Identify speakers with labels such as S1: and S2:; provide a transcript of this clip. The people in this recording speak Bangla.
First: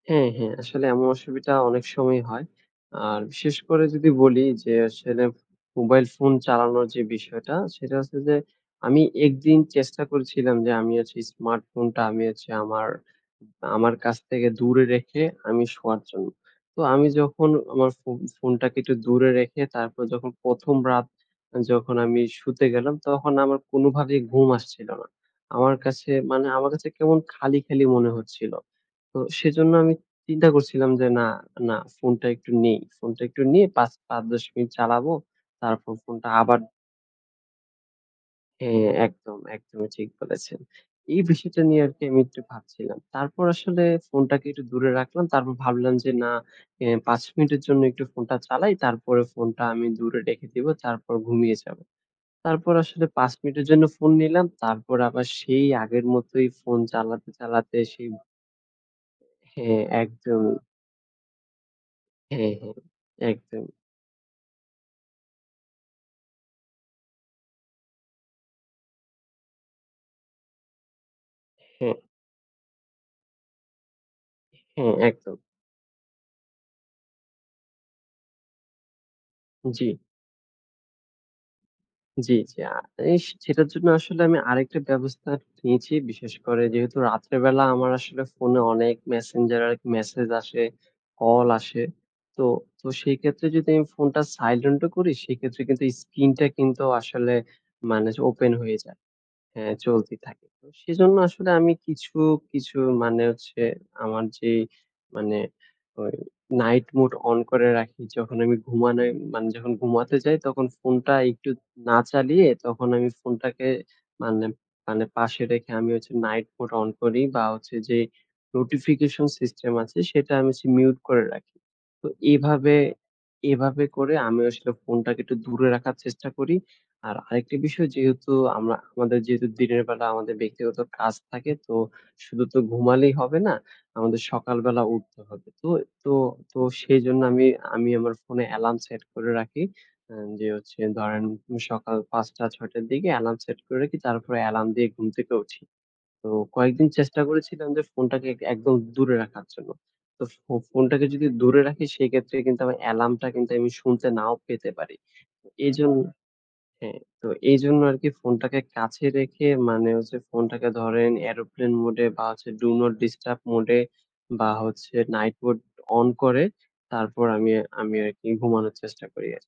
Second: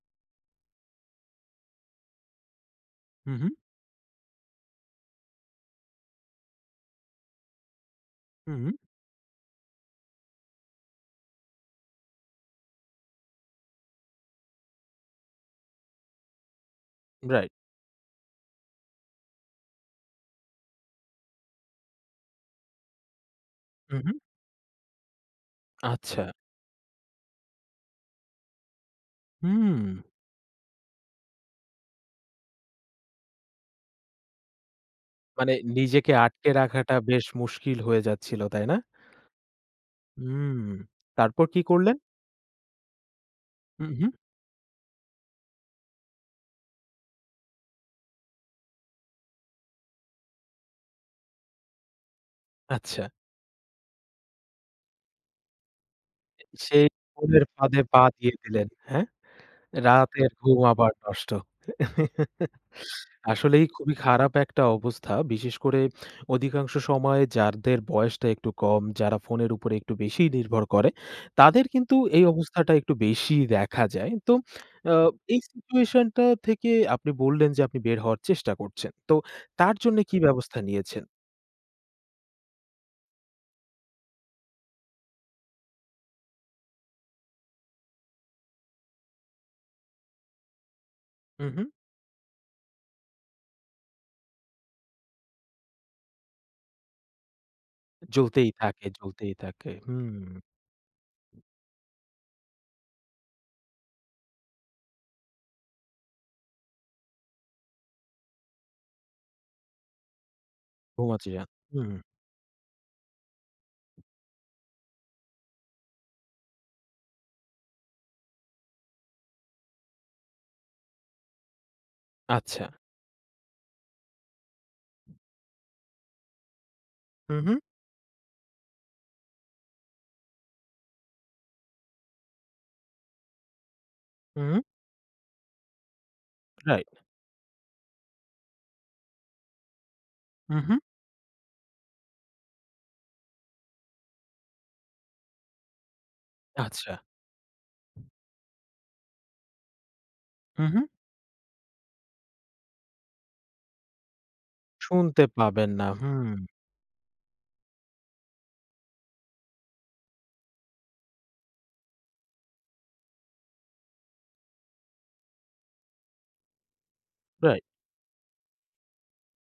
S1: হ্যাঁ, হ্যাঁ। আসলে এমন অসুবিধা অনেক সময় হয়। আর
S2: হু, হুম।
S1: বিশেষ করে যদি বলি যে আসলে মোবাইল ফোন চালানোর যে বিষয়টা, সেটা হচ্ছে যে
S2: হুম।
S1: আমি একদিন চেষ্টা করেছিলাম যে আমি আজকে স্মার্টফোনটা আমি হচ্ছে আমার আমার কাছ থেকে দূরে রেখে আমি শোয়ার জন্য। তো আমি
S2: রাইট।
S1: যখন আমার ফোন ফোনটাকে একটু দূরে রেখে তারপর যখন ১ম রাত যখন আমি শুতে গেলাম তখন আমার
S2: হু, হুম।
S1: কোনোভাবেই ঘুম আসছিল না। আমার কাছে
S2: আচ্ছা।
S1: মানে আমার কাছে কেমন খালি, খালি মনে হচ্ছিল। তো সেজন্য আমি
S2: হুম।
S1: চিন্তা করছিলাম যে, "না না, ফোনটা একটু নেই। ফোনটা একটু নিয়ে পাচ ৫, ১০ মিনিট চালাবো।
S2: মানে
S1: তারপর
S2: নিজেকে
S1: ফোনটা
S2: আটকে
S1: আবার"
S2: রাখাটা বেশ মুশকিল হয়ে যাচ্ছিল, তাই না?
S1: হ্যাঁ, একদম। একদমই ঠিক
S2: হুম,
S1: বলেছেন। এই
S2: তারপর কি
S1: বিষয়টা নিয়ে
S2: করলেন?
S1: আরকি আমি একটু ভাবছিলাম। তারপর আসলে
S2: উহুম।
S1: ফোনটাকে একটু দূরে রাখলাম। তারপর ভাবলাম যে, "না, এ ৫ মিনিটের জন্য একটু ফোনটা চালাই। তারপরে ফোনটা আমি দূরে রেখে দিবো। তারপর ঘুমিয়ে যাবো।" তারপর
S2: আচ্ছা।
S1: আসলে ৫ মিনিটের জন্য ফোন নিলাম। তারপর আবার সেই আগের
S2: এ
S1: মতোই ফোন
S2: সেই
S1: চালাতে,
S2: ফোনের
S1: চালাতে
S2: ফাঁদে পা
S1: সেই
S2: দিয়ে দিলেন। হ্যাঁ?
S1: হ্যাঁ,
S2: রাতের
S1: একদমই।
S2: ঘুম আবার নষ্ট।
S1: হ্যাঁ, হ্যাঁ।
S2: আসলেই
S1: একদম।
S2: খুবই খারাপ একটা অবস্থা। বিশেষ করে অধিকাংশ সময়ে যাদের বয়সটা একটু কম, যারা ফোনের উপরে একটু বেশি নির্ভর করে, তাদের
S1: হ্যাঁ।
S2: কিন্তু এই অবস্থাটা একটু বেশিই দেখা যায়। তো
S1: হ্যাঁ,
S2: আ
S1: একদম।
S2: এই situation টা থেকে আপনি বললেন যে আপনি বের হওয়ার চেষ্টা করছেন। তো তার জন্য
S1: জি।
S2: কি ব্যবস্থা নিয়েছেন?
S1: জি, জি। আ এ সেটার জন্য আসলে আমি আরেকটা ব্যবস্থা নিয়েছি। বিশেষ করে যেহেতু রাত্রে বেলা আমার আসলে ফোনে অনেক Messenger এ এক মেসেজ আসে,
S2: হু,
S1: কল
S2: হুম।
S1: আসে। তো তো সেইক্ষেত্রে যদি আমি ফোনটা silent ও করি সেক্ষেত্রে কিন্তু এই স্কিনটা কিন্তু আসলে মানে যে
S2: চলতেই
S1: ওপেন হয়ে
S2: থাকে
S1: যায়।
S2: চলতেই থাকে,
S1: হ্যাঁ, চলতে
S2: হুম।
S1: থাকে। ও সেজন্য আসলে আমি কিছু, কিছু মানে হচ্ছে আমার যে মানে ওই night mode অন করে রাখি। যখন আমি ঘুমানে মানে যখন ঘুমাতে যাই তখন ফোনটা
S2: ঘুমাচ্ছি না।
S1: একটু না
S2: হু।
S1: চালিয়ে তখন আমি ফোনটাকে মানে মানে পাশে রেখে আমি হচ্ছে night mode অন করি বা হচ্ছে যে notification system আছে সেটা আমি হচ্ছে mute করে রাখি। তো
S2: আচ্ছা।
S1: এভাবে এভাবে করে আমিও আসলে ফোনটাকে একটু দূরে রাখার চেষ্টা করি। আর
S2: হু,
S1: আরেকটি
S2: হু।
S1: বিষয় যেহেতু আমরা আমাদের যেহেতু দিনের বেলা আমাদের ব্যক্তিগত কাজ থাকে তো শুধু তো ঘুমালেই হবে না। আমাদের
S2: হুম।
S1: সকালবেলা উঠতে হবে। তো তো তো
S2: রাইট।
S1: সেইজন্য আমি আমি আমার ফোনে অ্যালার্ম সেট করে রাখি। এ যে
S2: হু,
S1: হচ্ছে
S2: হুম।
S1: ধরেন সকাল ০৫ঃ০০, ০৬ঃ০০ র দিকে অ্যালার্ম সেট করে রাখি। তারপরে অ্যালার্ম দিয়ে ঘুম থেকে উঠি। তো কয়েকদিন
S2: আচ্ছা।
S1: চেষ্টা করেছিলাম যে ফোনটাকে একদম দূরে রাখার জন্য। তো ফো
S2: উহু।
S1: ফোনটাকে যদি দূরে রাখি সেক্ষেত্রে কিন্তু অ্যালার্মটা কিন্তু আমি শুনতে নাও পেতে পারি।
S2: শুনতে
S1: আ
S2: পাবেন না,
S1: এইজন্য
S2: হু।
S1: হ্যাঁ, তো এইজন্য আরকি ফোনটাকে কাছে রেখে মানে হচ্ছে ফোনটাকে ধরেন aeroplane mode এ বা, do not disturb mode এ বা, হচ্ছে night mode অন করে। তারপর আমি
S2: রাইট।
S1: আমি আরকি ঘুমানোর চেষ্টা করি আরকি।